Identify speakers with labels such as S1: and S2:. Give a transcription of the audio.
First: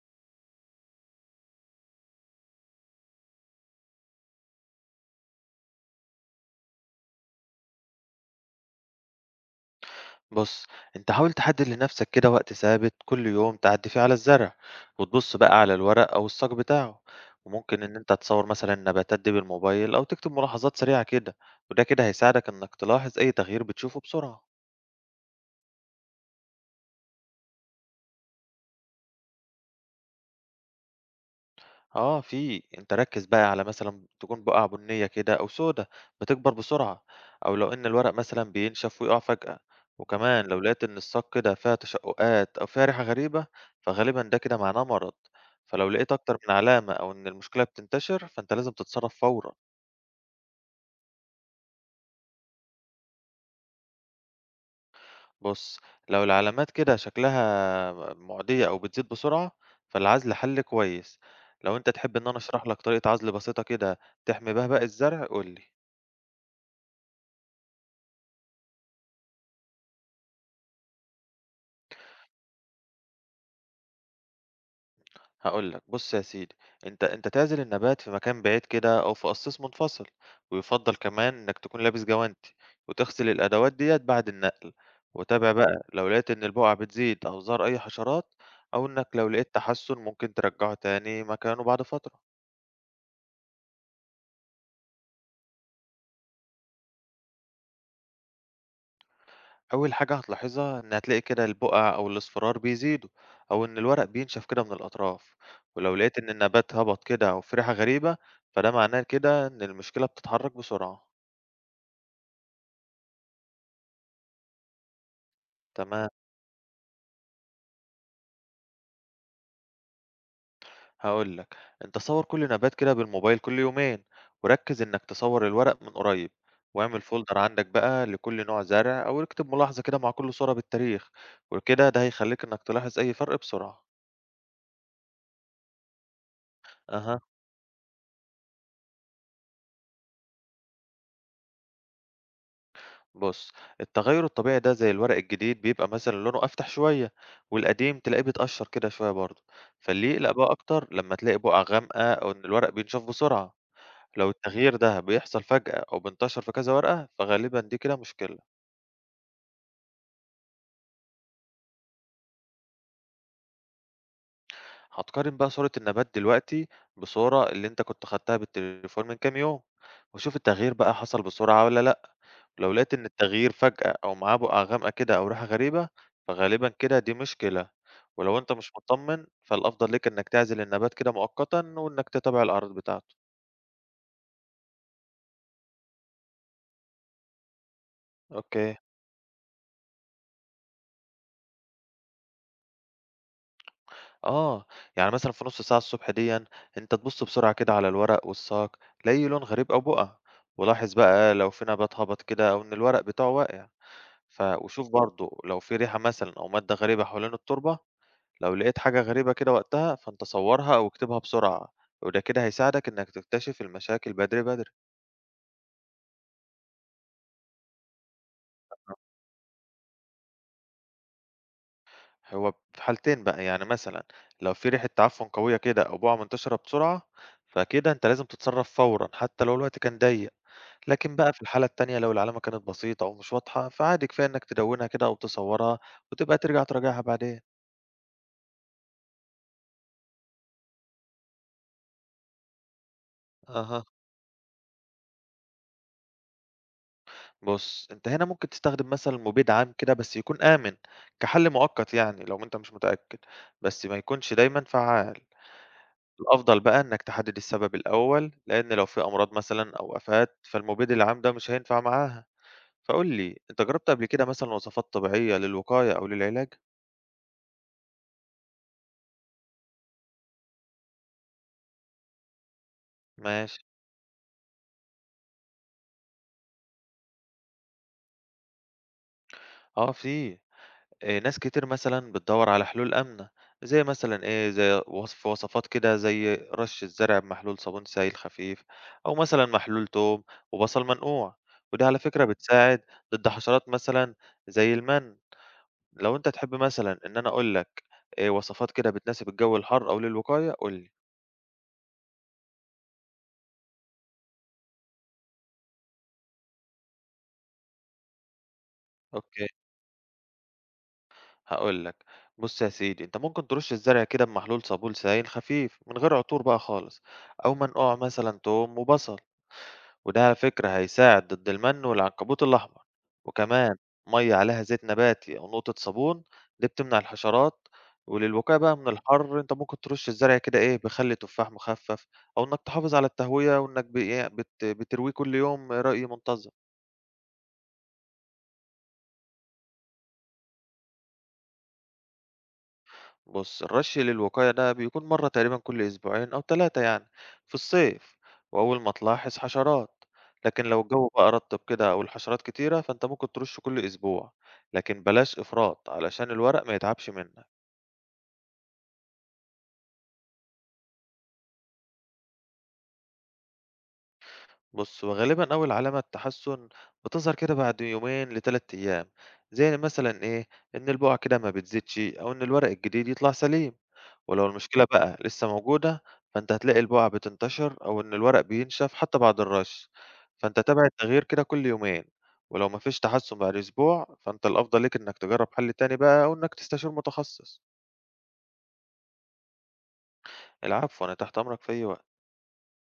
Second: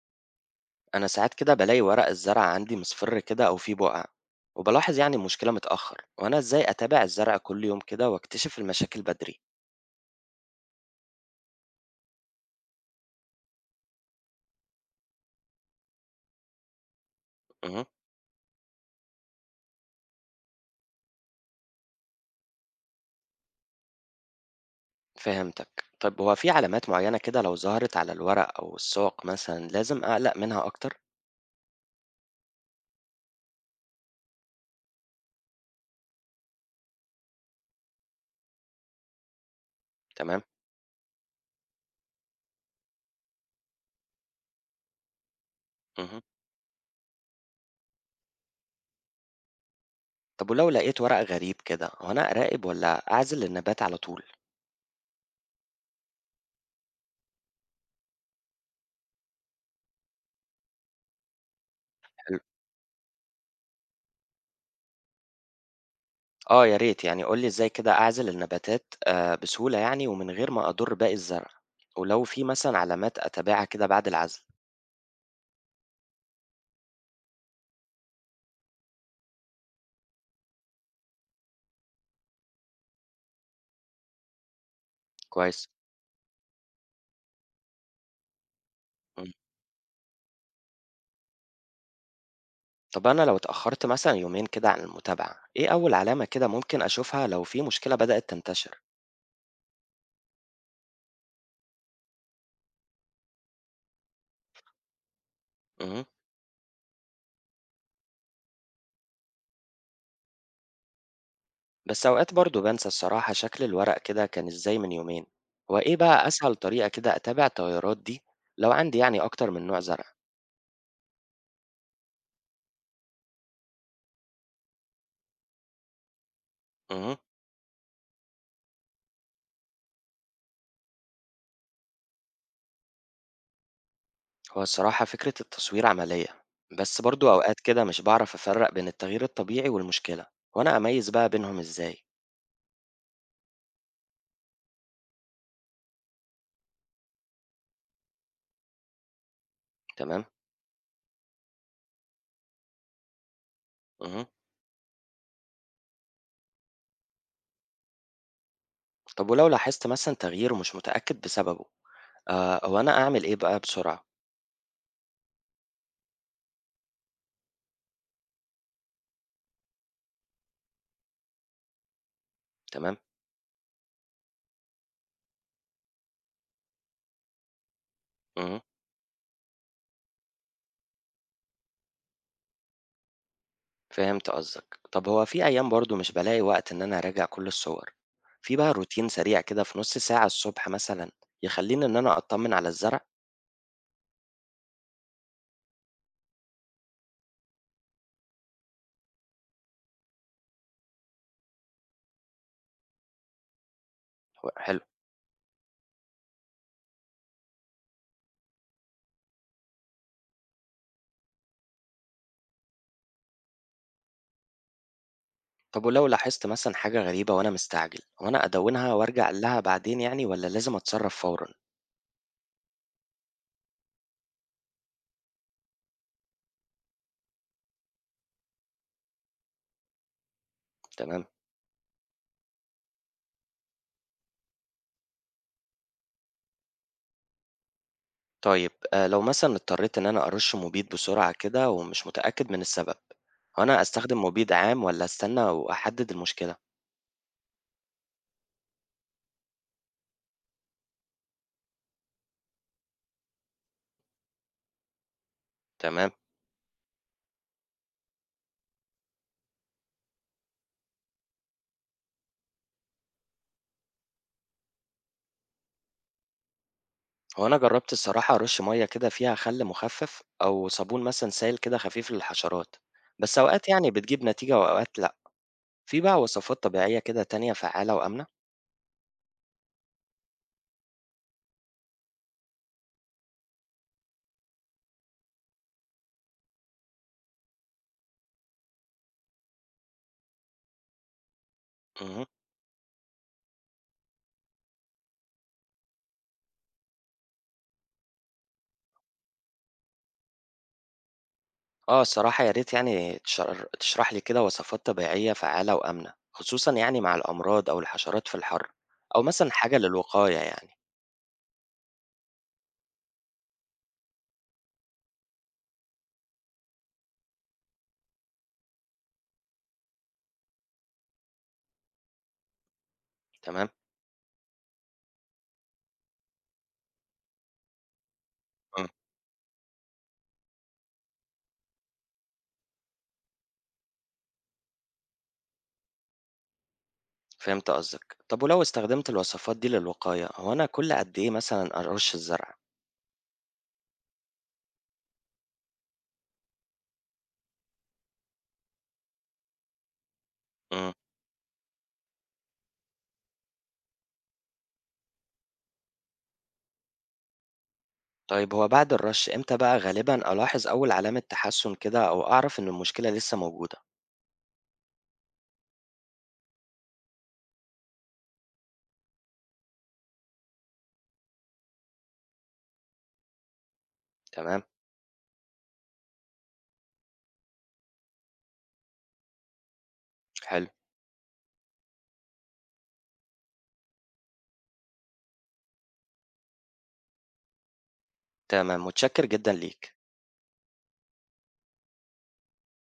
S1: أنا ساعات كده بلاقي ورق الزرع عندي مصفر كده أو فيه بقع، وبلاحظ يعني المشكلة متأخر، وأنا إزاي أتابع الزرع كل يوم كده وأكتشف المشاكل بدري؟
S2: بص، انت حاول تحدد لنفسك كده وقت ثابت كل يوم تعدي فيه على الزرع، وتبص بقى على الورق او الساق بتاعه. وممكن
S1: أه.
S2: ان انت تصور مثلا النباتات دي بالموبايل او تكتب ملاحظات سريعة كده، وده كده هيساعدك انك تلاحظ اي تغيير بتشوفه بسرعة.
S1: فهمتك. طيب هو في علامات معينة كده لو ظهرت على الورق أو الساق مثلا لازم أقلق منها أكتر؟
S2: آه في، أنت ركّز بقى على مثلًا تكون بقع بُنية كده أو سودا بتكبر بسرعة، أو لو إن الورق مثلًا بينشف ويقع فجأة،
S1: تمام.
S2: وكمان لو لقيت إن الساق كده فيها تشقُّقات أو فيها ريحة غريبة، فغالبًا ده كده معناه مرض، فلو لقيت
S1: أه.
S2: أكتر من علامة أو إن المشكلة بتنتشر فأنت لازم تتصرّف فورًا.
S1: طب ولو لقيت ورق غريب كده، هو أنا أراقب ولا أعزل النبات على طول؟
S2: بُص، لو العلامات كده شكلها مُعدية أو بتزيد بسرعة فالعزل حَل كويس، لو أنت تحب إن أنا
S1: حلو.
S2: أشرح لك طريقة عزل بسيطة كده تحمي بيها باقي الزرع قُل لي.
S1: آه يا ريت، يعني قولي إزاي كده أعزل النباتات بسهولة يعني، ومن غير ما أضر باقي الزرع، ولو في مثلا علامات أتابعها كده بعد العزل.
S2: هاقول لك، بُص يا سيدي، أنت تعزل النبات في مكان بعيد كده أو في قصيص منفصل، ويُفضّل كمان إنك تكون لابس جوانتي، وتغسل الأدوات ديّة بعد النقل، وتابع تمام.
S1: كويس.
S2: بقى لو لقيت إن البقع بتزيد أو ظهر أي حشرات، أو إنك لو لقيت تحسُّن ممكن ترجّعه تاني مكانه بعد فترة.
S1: طب أنا لو اتأخرت مثلًا يومين كده عن المتابعة، إيه أول علامة كده ممكن أشوفها لو في مشكلة بدأت تنتشر؟
S2: أول حاجة هتلاحظها إن هتلاقي كده البقع أو الأصفرار بيزيدوا، أو إن الورق بينشف كده من الأطراف، ولو
S1: اهم.
S2: لقيت إن النبات هبط كده أو في ريحة غريبة، فده معناه كده إن المشكلة بتتحرك بسرعة.
S1: بس أوقات برضه بانسى الصراحة شكل الورق كده كان إزاي من يومين، هو إيه
S2: تمام.
S1: بقى أسهل طريقة كده أتابع التغيرات دي لو عندي يعني أكتر من نوع زرع؟
S2: هاقول لك، أنت صوّر كل نبات كده بالموبايل كل يومين، وركّز إنك تصوّر الورق من قريب، واعمل
S1: اهم.
S2: folder عندك بقى لكل نوع زرع أو اكتب ملاحظة كده مع كل صورة بالتاريخ، وكده ده هيخلّيك إنك تلاحظ أي فرق بسرعة.
S1: هو الصراحة فكرة التصوير عملية، بس
S2: أها،
S1: برضه أوقات كده مش باعرف أفرق بين التغيير الطبيعي والمشكلة، وأنا أميز بقى بينهم إزاي؟
S2: بُص، التغيّر الطبيعي ده زي الورق الجديد بيبقى مثلًا لونه أفتح شوية، والقديم تلاقيه بيتقشّر كده شوية برضه، فاللي
S1: تمام.
S2: يقلق بقى أكتر لمّا تلاقي بُقع غامقة أو إن الورق بينشف بسرعة،
S1: اهم.
S2: لو التغيير ده بيحصل فجأة أو بينتشر في كذا ورقة، فغالبًا دي كده مشكلة.
S1: طب ولو لاحظت مثلًا تغيير ومش متأكد بسببه، هو أنا أعمل إيه بقى بسرعة؟
S2: هتقارن بقى صورة النبات دلوقتي بصورة اللي انت كنت خدتها بالتليفون من كام يوم، وشوف التغيير بقى حصل بسرعة ولا لأ. لو لقيت
S1: تمام.
S2: إن التغيير فجأة أو معاه بقع غامقة كده أو ريحة غريبة فغالبا كده دي مشكلة، ولو انت
S1: اهم.
S2: مش مطمن فالأفضل ليك إنك تعزل النبات كده مؤقتا وإنك تتابع الأعراض بتاعته.
S1: فهمت قصدك. طب هو في أيام برضه مش بالاقي وقت إن أنا أراجع كل الصور، في بقى
S2: اوكي،
S1: روتين سريع كده في نُص ساعة الصبح مثلًا يخلّيني إن أنا أطمن على الزرع؟
S2: اه، يعني مثلا في نص ساعة الصبح ديا انت تبص بسرعة كده على الورق والساق، لاقي لون غريب أو بقع، ولاحظ بقى لو في نبات هبط كده أو إن الورق بتاعه واقع.
S1: هو حلو.
S2: وشوف برضه لو في ريحة مثلًا أو مادة غريبة حوالين التربة، لو لقيت حاجة غريبة كده وقتها، فأنت صورها أو اكتبها بسرعة، وده كده هيساعدك إنك تكتشف المشاكل بدري، بدري.
S1: طب ولو لاحظت مثلًا حاجة غريبة وأنا مستعجل، هو أنا أدوّنها وأرجع لها بعدين يعني والّا لازم أتصرّف فورًا؟
S2: هو في حالتين بقى، يعني مثلًا لو في ريحة تعفن قوية كده أو بُقعة منتشرة بسرعة، فكده أنت لازم تتصرف فورًا حتى لو الوقت كان ضيق. لكن
S1: تمام.
S2: بقى في الحالة التانية لو العلامة كانت بسيطة أو مش واضحة، فعادي كفاية إنك تدوِّنها كده أو تصورها وتبقى ترجع تراجعها بعدين.
S1: طيب لو مثلًا اضطريت إن أنا أرُش مبيد بسرعة كده ومش متأكد من السبب، هو أنا
S2: أها.
S1: أستخدم مبيد عام والّا أستنى وأحدد المشكلة؟
S2: بُص، أنت هنا ممكن تستخدم مثلًا مبيد عام كده بس يكون آمن، كحل مؤقت يعني لو أنت مش متأكد، بس ما يكونش دايمًا فعّال.
S1: تمام.
S2: الأفضل بقى إنك تحدد السبب الأول، لأن لو في أمراض مثلًا أو آفات، فالمبيد العام ده مش هينفع معاها. فقُل لي، أنت جربت قبل كده مثلًا وصفات طبيعية للوقاية أو للعلاج؟
S1: هو أنا جرّبت الصراحة أرُش مَيّة كده فيها خَل مُخفّف أو صابون مثلًا سايل كده خفيف للحشرات، بس
S2: ماشي،
S1: أوقات يعني بتجيب نتيجة وأوقات لأ، في بقى وصفات طبيعية كده تانية فعّالة وآمنة؟
S2: آه في. ناس كتير مثلًا بتدوّر على حلول آمنة، زي مثلًا إيه، زي وصفات كده زي رش الزرع بمحلول صابون سائل خفيف، أو مثلًا محلول توم وبصل منقوع، ودي على فكرة
S1: اهم.
S2: بتساعد ضد حشرات مثلًا زي المَن. لو أنت تحب مثلًا إن أنا أقول لك وصفات كده بتناسب الجو الحار أو للوقاية قُل لي.
S1: آه الصراحة يا ريت يعني تشرح لي كده وصفات طبيعية فعّالة وآمنة، خصوصًا يعني مع الأمراض أو الحشرات في الحَر، أو
S2: أوكي،
S1: مثلًا حاجة للوقاية يعني،
S2: هاقول لك، بُص يا سيدي، أنت ممكن ترش الزرع كده بمحلول صابون سائل خفيف من غير عطور بقى خالص، أو منقوع مثلًا توم وبصل. وده على فكرة هيساعد ضد المن والعنكبوت الأحمر،
S1: تمام؟
S2: وكمان مية عليها زيت نباتي أو نقطة صابون دي بتمنع الحشرات. وللوقاية بقى
S1: إمم.
S2: من الحر انت ممكن ترش الزرع كده ايه بخل تفاح مخفف، او انك تحافظ على التهوية وانك بترويه كل يوم ري منتظم.
S1: فهمت قصدك. طَب ولو استخدمت الوصفات دي للوقاية، هو أنا كل قد إيه مثلًا أرُش الزرع؟
S2: بُص، الرش للوقاية ده بيكون مرة تقريبًا كل أسبوعين أو 3 يعني في الصيف، وأول ما تلاحظ حشرات، لكن لو
S1: إمم.
S2: الجو بقى رطب كده أو الحشرات كتيرة فأنت ممكن ترش كل أسبوع، لكن بلاش إفراط علشان الورق ما يتعبش منك.
S1: طيب هو بعد الرش إمتى بقى غالبًا ألاحظ أول علامة تحسُّن كده أو أعرف إن المشكلة لسه موجودة؟
S2: بُص، وغالبًا أول علامة تحسن بتظهر كده بعد يومين ل3 أيام، زي مثلًا إيه، إن البقع كده ما بتزيدش أو إن الورق الجديد يطلع سليم. ولو
S1: تمام.
S2: المشكلة بقى لسه موجودة، فأنت هتلاقي البقع بتنتشر أو إن الورق بينشف حتى بعد الرش، فأنت
S1: حلو.
S2: تابع التغيير كده كل يومين، ولو ما فيش تحسن بعد أسبوع، فأنت الأفضل ليك إنك تجرب حل تاني بقى أو إنك تستشير متخصص.
S1: تمام، متشكر جدًا ليك.
S2: العفو، أنا تحت أمرك في أي وقت.